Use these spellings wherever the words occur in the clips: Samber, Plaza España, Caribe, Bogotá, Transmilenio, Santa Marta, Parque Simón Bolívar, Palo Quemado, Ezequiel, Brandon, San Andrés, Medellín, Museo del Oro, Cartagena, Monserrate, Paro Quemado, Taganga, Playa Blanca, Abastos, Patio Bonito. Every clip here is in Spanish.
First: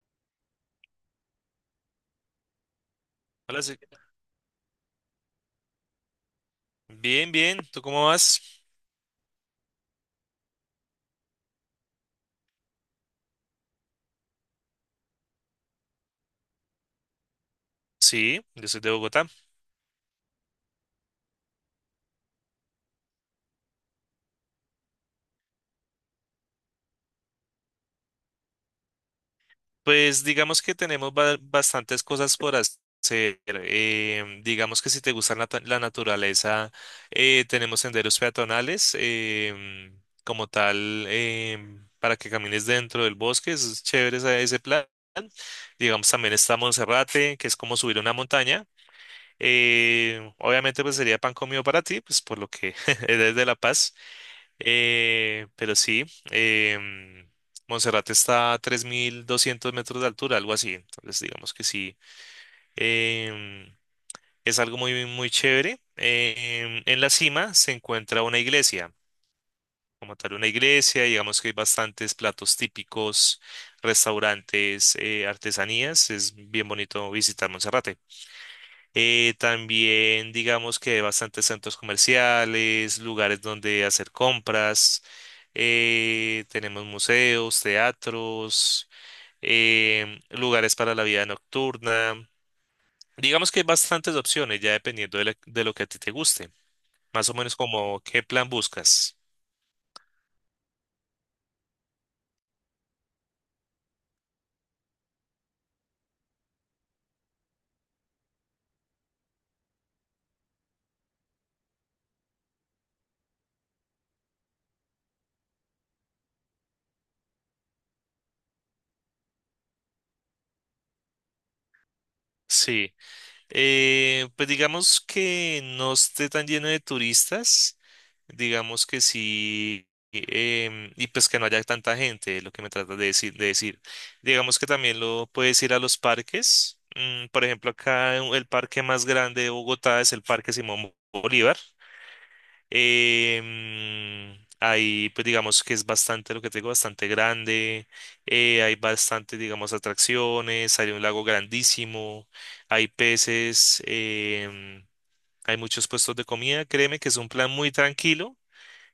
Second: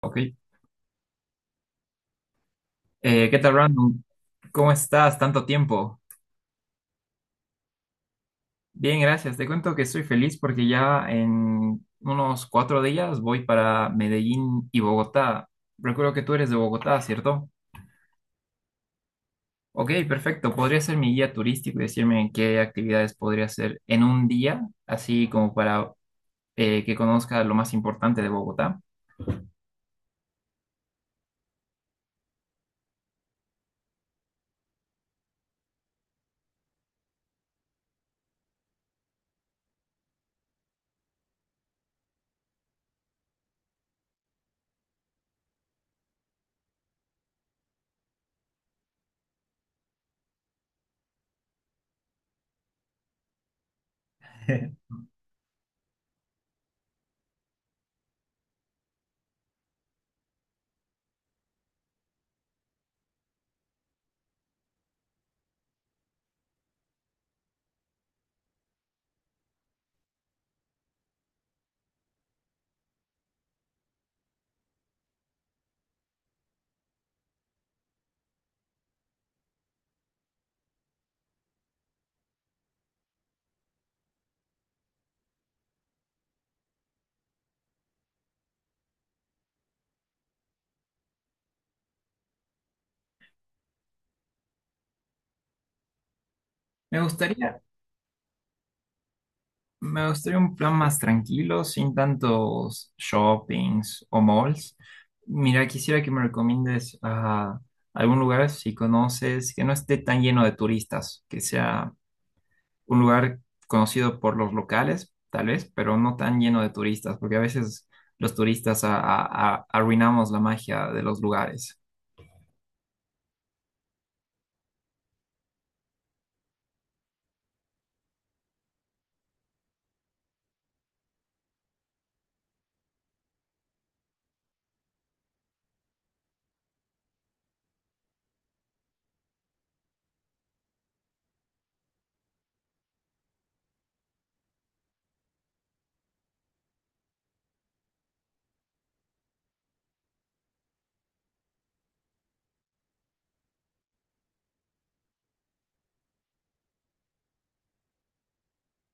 Ok. ¿Qué tal, Hola, sí. Brandon? ¿Cómo estás? Tanto tiempo. Bien, bien. ¿Tú cómo vas? Bien, gracias. Te cuento que estoy feliz porque ya en unos cuatro días voy para Medellín y Bogotá. Recuerdo que tú eres de Bogotá, ¿cierto? Sí, yo soy de Bogotá. Ok, perfecto. ¿Podría ser mi guía turístico y decirme qué actividades podría hacer en un día, así como para que conozca lo más importante de Bogotá? Pues digamos que tenemos bastantes cosas por hacer. Digamos que si te gusta la naturaleza, tenemos senderos peatonales como tal para que camines dentro del bosque. Es chévere ese plan. Digamos, también está Monserrate, que es como subir una montaña. Obviamente, pues sería pan comido para ti, pues por lo que eres de La Paz. Pero sí, em, Monserrate está a 3.200 metros de altura, algo así. Entonces, digamos que sí, em, es algo muy, muy chévere. En la cima se encuentra una iglesia, como tal, una iglesia. Digamos que hay bastantes platos típicos, restaurantes, artesanías. Es bien bonito visitar Monserrate. También digamos que hay bastantes centros comerciales, lugares donde hacer compras. Tenemos museos, teatros, lugares para la vida nocturna. Digamos que hay bastantes opciones, ya dependiendo de, de lo que a ti te guste. Me Más o menos gustaría como qué plan buscas. Me gustaría un plan más tranquilo, sin tantos shoppings o malls. Mira, quisiera que me recomiendes a algún lugar, si conoces, que no esté tan lleno de turistas, que sea un lugar conocido por los locales, tal vez, pero no tan lleno de turistas, porque a veces los turistas arruinamos la magia de los lugares. Sí, pues digamos que no esté tan lleno de turistas. Digamos que sí, y pues que no haya tanta gente, es lo que me tratas de decir. Digamos que también lo puedes ir a los parques. Por ejemplo, el parque más grande de Bogotá es el Parque Simón Bolívar. Ahí, pues digamos que es bastante, lo que te digo, bastante grande. Hay bastante, digamos, atracciones. Hay un lago grandísimo. Hay peces. Hay muchos puestos de comida. Créeme que es un plan muy tranquilo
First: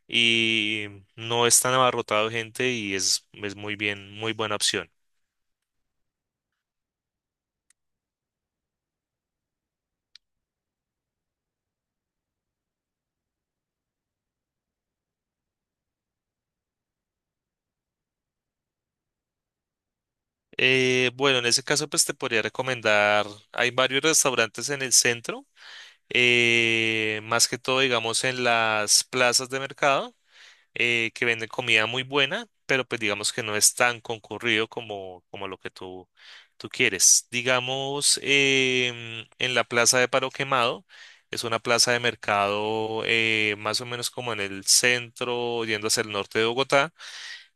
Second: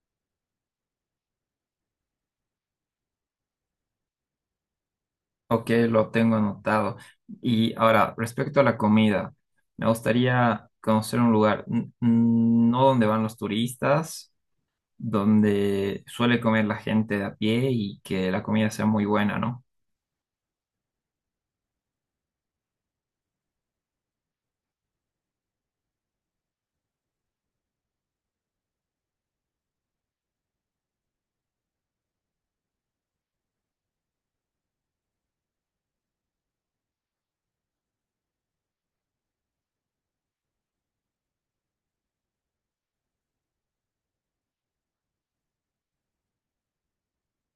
y no es tan abarrotado de gente y es muy bien, muy buena opción. Ok, lo tengo anotado. Y ahora, respecto a la comida, me gustaría conocer un lugar, no donde van los turistas, donde suele comer la gente de a pie y que la comida sea muy buena, ¿no? Bueno, en ese caso pues te podría recomendar, hay varios restaurantes en el centro, más que todo digamos en las plazas de mercado. Que venden comida muy buena, pero pues digamos que no es tan concurrido como lo que tú quieres. Digamos, en la plaza de Paro Quemado, es una plaza de mercado más o menos como en el centro, yendo hacia el norte de Bogotá.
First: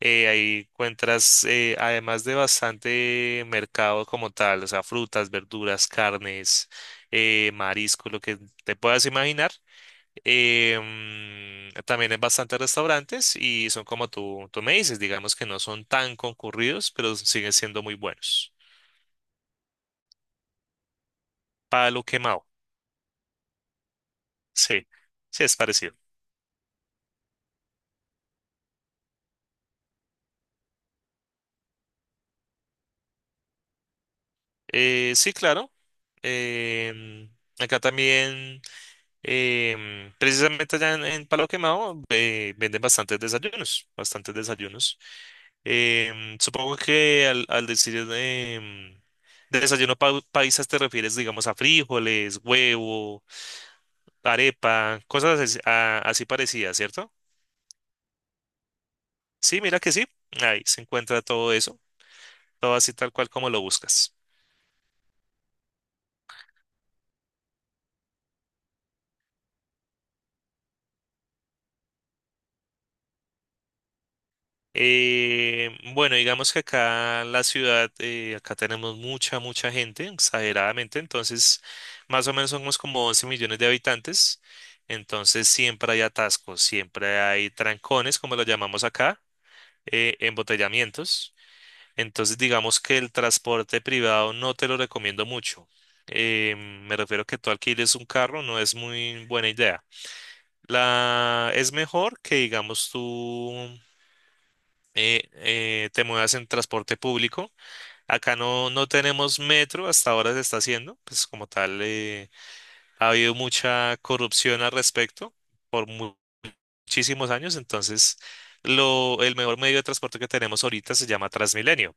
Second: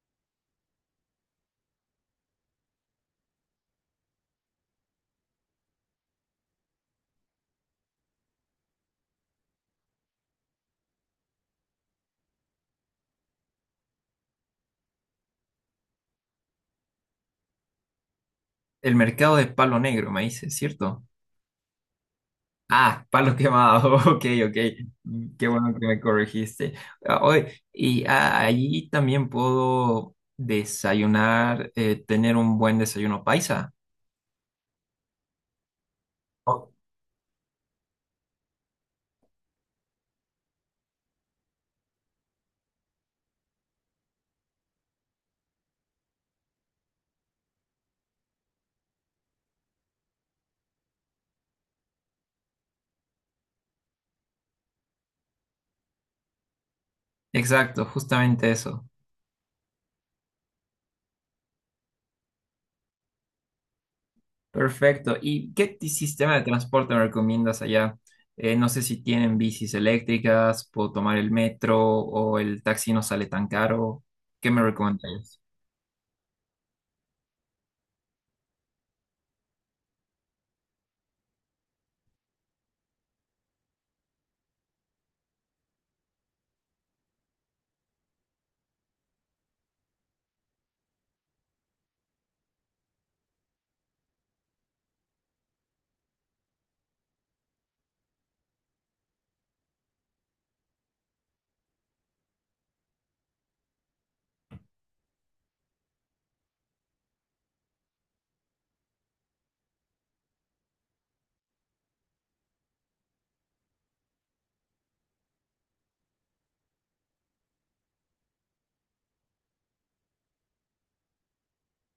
Ahí encuentras, además de bastante mercado como tal, o sea, frutas, verduras, carnes, marisco, lo que te puedas imaginar. También hay bastantes restaurantes y son como tú me dices, digamos que no son tan concurridos, pero siguen siendo muy buenos. El mercado de Palo Negro, me dice, ¿cierto? Palo quemado, Ah, Palo Quemado, ok, ok. sí, sí Qué es bueno que parecido. me corregiste. Ah, oye, y ah, allí también puedo desayunar, tener un buen desayuno paisa. Sí, claro. Oh. em, Acá también, precisamente allá en Palo Quemado, venden bastantes desayunos, bastantes desayunos. Supongo que al decir desayuno paisa te refieres, digamos, a frijoles, huevo arepa, cosas así, así parecidas, ¿cierto? Exacto, justamente eso. Sí, mira que sí, ahí se encuentra todo eso, todo así tal cual como lo buscas. Perfecto. ¿Y qué sistema de transporte me recomiendas allá? No sé si tienen bicis eléctricas, puedo tomar el metro o el taxi no sale tan caro. ¿Qué me recomendarías? Bueno, digamos que acá en la ciudad, acá tenemos mucha, mucha gente, exageradamente, entonces más o menos somos como 11 millones de habitantes, entonces siempre hay atascos, siempre hay trancones, como lo llamamos acá, embotellamientos. Entonces, digamos que el transporte privado no te lo recomiendo mucho. Eh, Me refiero que tú alquiles un carro, no es muy buena idea. Es mejor que, digamos, tú te muevas en transporte público. Acá no, no tenemos metro, hasta ahora se está haciendo. Pues como tal, ha habido mucha corrupción al respecto por muchísimos años. Entonces, lo, el mejor medio de transporte que tenemos ahorita se llama Transmilenio.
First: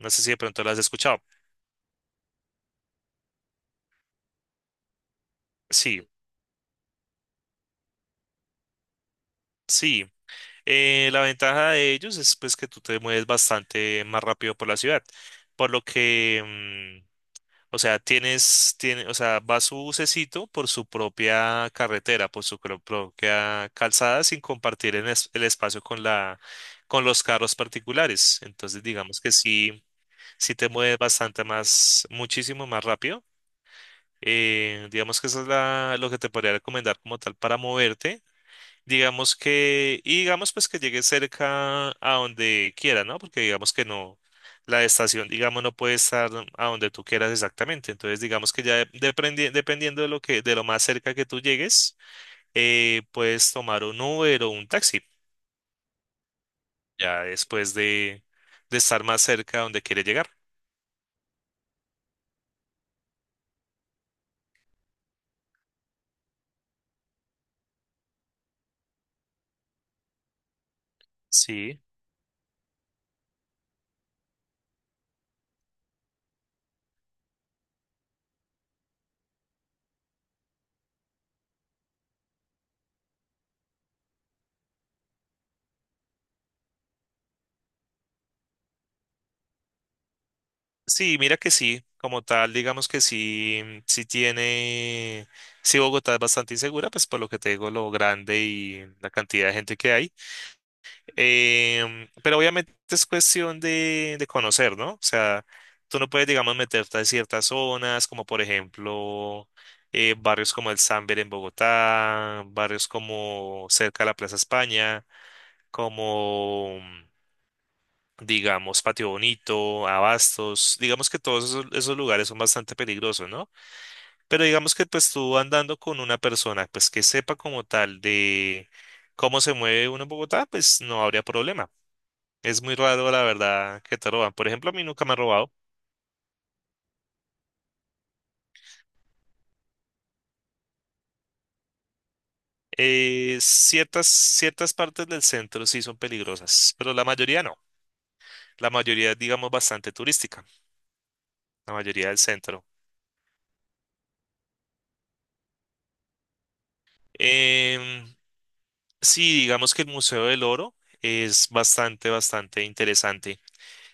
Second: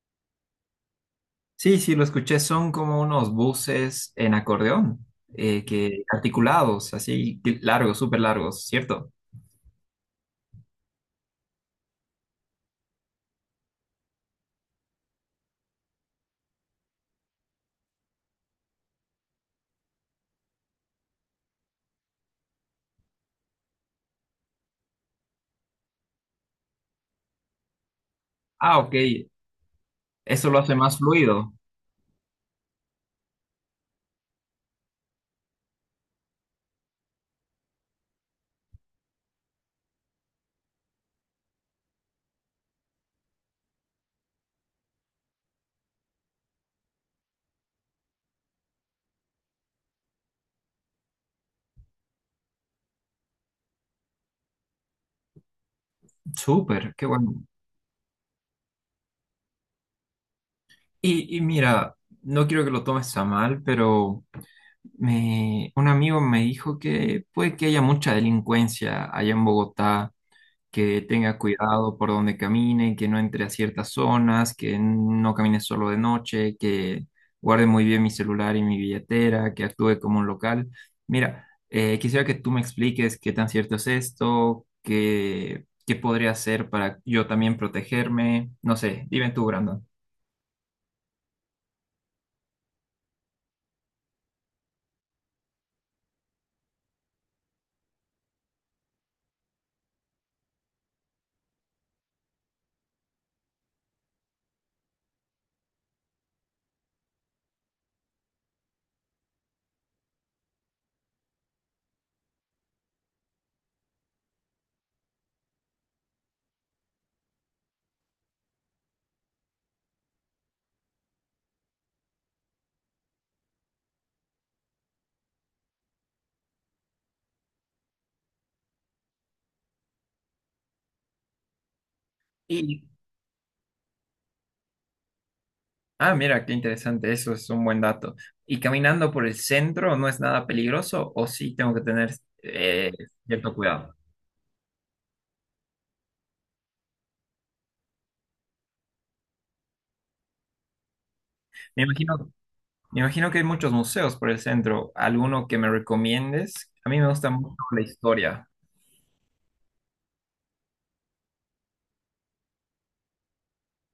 No sé si de pronto lo has escuchado. Sí, sí, lo escuché. Son como unos buses en acordeón, que Sí. articulados, así que largos, súper largos, ¿cierto? Sí, la ventaja de ellos es pues que tú te mueves bastante más rápido por la ciudad, por lo que, mm, o sea, tiene, o sea, va su bucecito por su propia carretera, por su propia calzada sin compartir el espacio con la, con los carros particulares. Ah, Entonces, ok. digamos que sí, Eso sí lo te hace mueves más bastante fluido. más, muchísimo más rápido. Digamos que eso es lo que te podría recomendar como tal para moverte. Digamos que, y digamos pues que llegue cerca a donde quiera, ¿no? Porque digamos que no, la estación, digamos, no puede estar a donde tú quieras exactamente. Entonces, digamos que ya dependiendo de lo que, de lo más cerca que tú llegues, puedes tomar un Uber o un taxi, Súper, qué ya bueno. después de estar más cerca a donde quieres llegar. Y mira, no quiero que lo tomes a mal, pero me, un amigo me dijo que puede que haya mucha delincuencia allá en Bogotá, que tenga Sí. cuidado por donde camine, que no entre a ciertas zonas, que no camine solo de noche, que guarde muy bien mi celular y mi billetera, que actúe como un local. Mira, quisiera que tú me expliques qué tan cierto es esto, qué, qué podría hacer para yo también protegerme. No sé, dime tú, Brandon. Sí, mira que sí, como tal, digamos que sí, sí tiene, sí Bogotá es bastante insegura, pues por lo que te digo, lo grande y la cantidad de gente que hay. Pero obviamente es cuestión de conocer, ¿no? O sea, tú no puedes, digamos, meterte a ciertas zonas, como por ejemplo barrios como el Samber en Bogotá, barrios como cerca de la Plaza España, como, digamos, Patio Bonito, Abastos. Digamos que todos esos lugares son bastante peligrosos, ¿no? Pero digamos que pues tú andando con una persona, pues que sepa como tal de cómo se mueve uno en Bogotá, pues no habría problema. Es muy Y, raro, la verdad, que te roban. Por ejemplo, a mí nunca me han robado. ah, mira, qué interesante, eso es un buen dato. ¿Y caminando por el centro no es nada peligroso o sí tengo que tener eh, cierto cuidado? Ciertas partes del centro sí son peligrosas, pero la mayoría no. La mayoría es, digamos, bastante turística, la Me mayoría del imagino centro. Me imagino que hay muchos museos por el centro. ¿Alguno que me recomiendes? A mí me gusta mucho la Em, historia. sí, digamos que el Museo del Oro es bastante, bastante interesante.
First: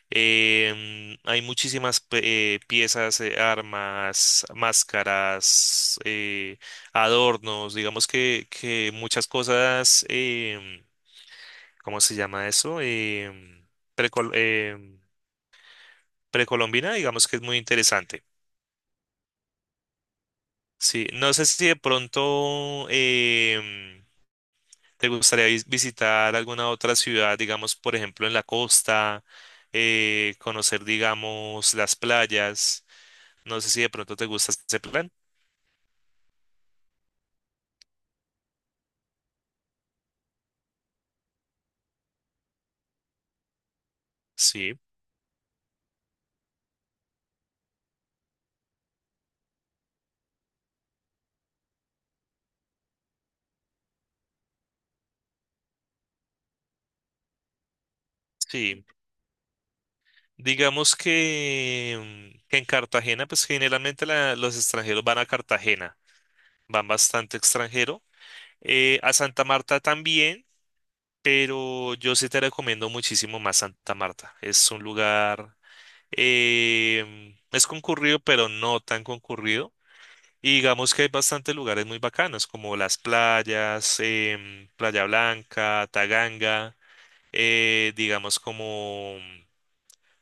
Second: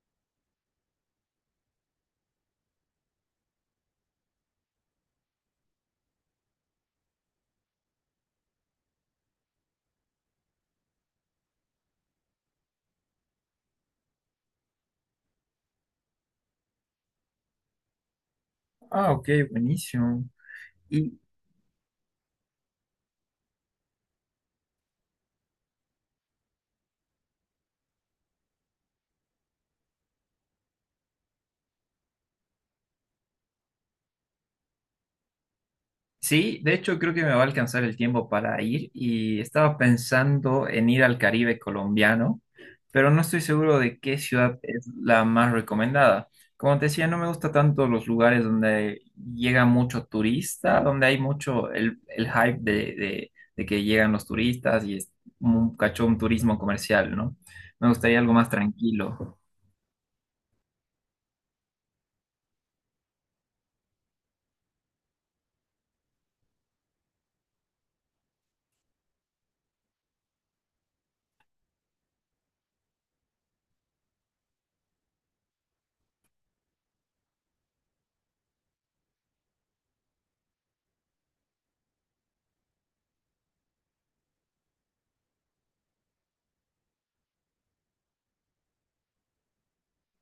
Hay muchísimas piezas, armas, máscaras, adornos, digamos que muchas cosas. ¿Cómo se llama eso? Precol- em, Precolombina, digamos que es muy interesante. Ah, ok, buenísimo. Sí, Y, no sé si de pronto te gustaría visitar alguna otra ciudad, digamos, por ejemplo, en la costa, conocer, digamos, las playas. No sé si de pronto te gusta ese plan. sí, de hecho creo que me va a alcanzar el tiempo para ir y estaba pensando en ir al Caribe colombiano, pero no estoy seguro de qué ciudad Sí, es la más recomendada. Como te decía, no me gusta tanto los lugares donde llega mucho turista, donde hay mucho el hype de que llegan los turistas y es un cachón turismo comercial, ¿no? Me gustaría algo más sí. tranquilo. Digamos que, que en Cartagena, pues generalmente los extranjeros van a Cartagena, van bastante extranjero. A Santa Marta también. Pero yo sí te recomiendo muchísimo más Santa Marta. Es un lugar, es concurrido, pero no tan concurrido. Y digamos que hay bastantes lugares muy bacanos, como las playas, Playa Blanca, Taganga, digamos como,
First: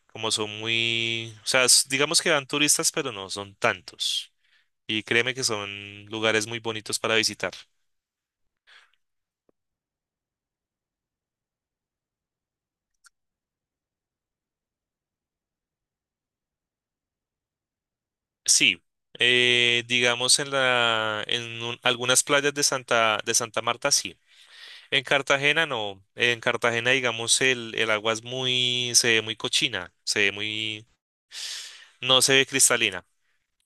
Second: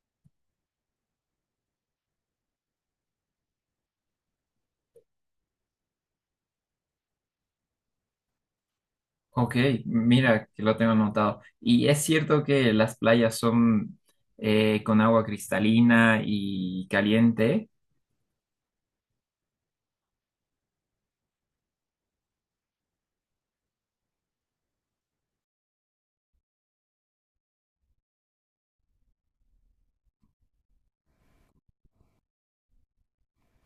como son muy, o sea, digamos que van turistas, pero no son tantos. Y créeme que son lugares muy bonitos para visitar. Ok, mira que lo tengo anotado. ¿Y es cierto que las playas son con agua cristalina y caliente? Sí, digamos en la, algunas playas de de Santa Marta sí. En Cartagena no. En Cartagena, digamos, el agua es muy, se ve muy cochina, se ve muy, no se ve cristalina.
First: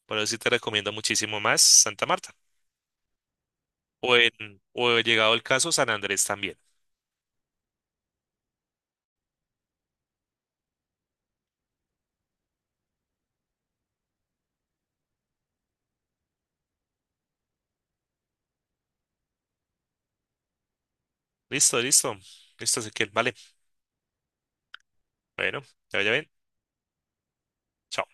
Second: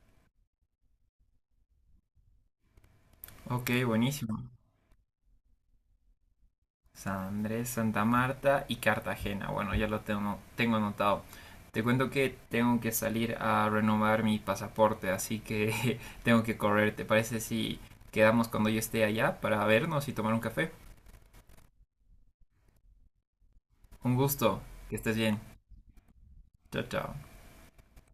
Por eso sí te recomiendo muchísimo más Santa Marta. Ok, O buenísimo. en, o llegado el caso, San Andrés también. San Andrés, Santa Marta y Cartagena. Bueno, ya lo tengo, tengo anotado. Te cuento que tengo que salir a renovar mi pasaporte, así que tengo que correr. ¿Te parece si quedamos cuando yo esté allá para vernos y tomar un café? Listo, listo. Listo, Ezequiel. Vale. Un gusto, que estés bien. Bueno, ya vaya bien. Chao, chao. Chao.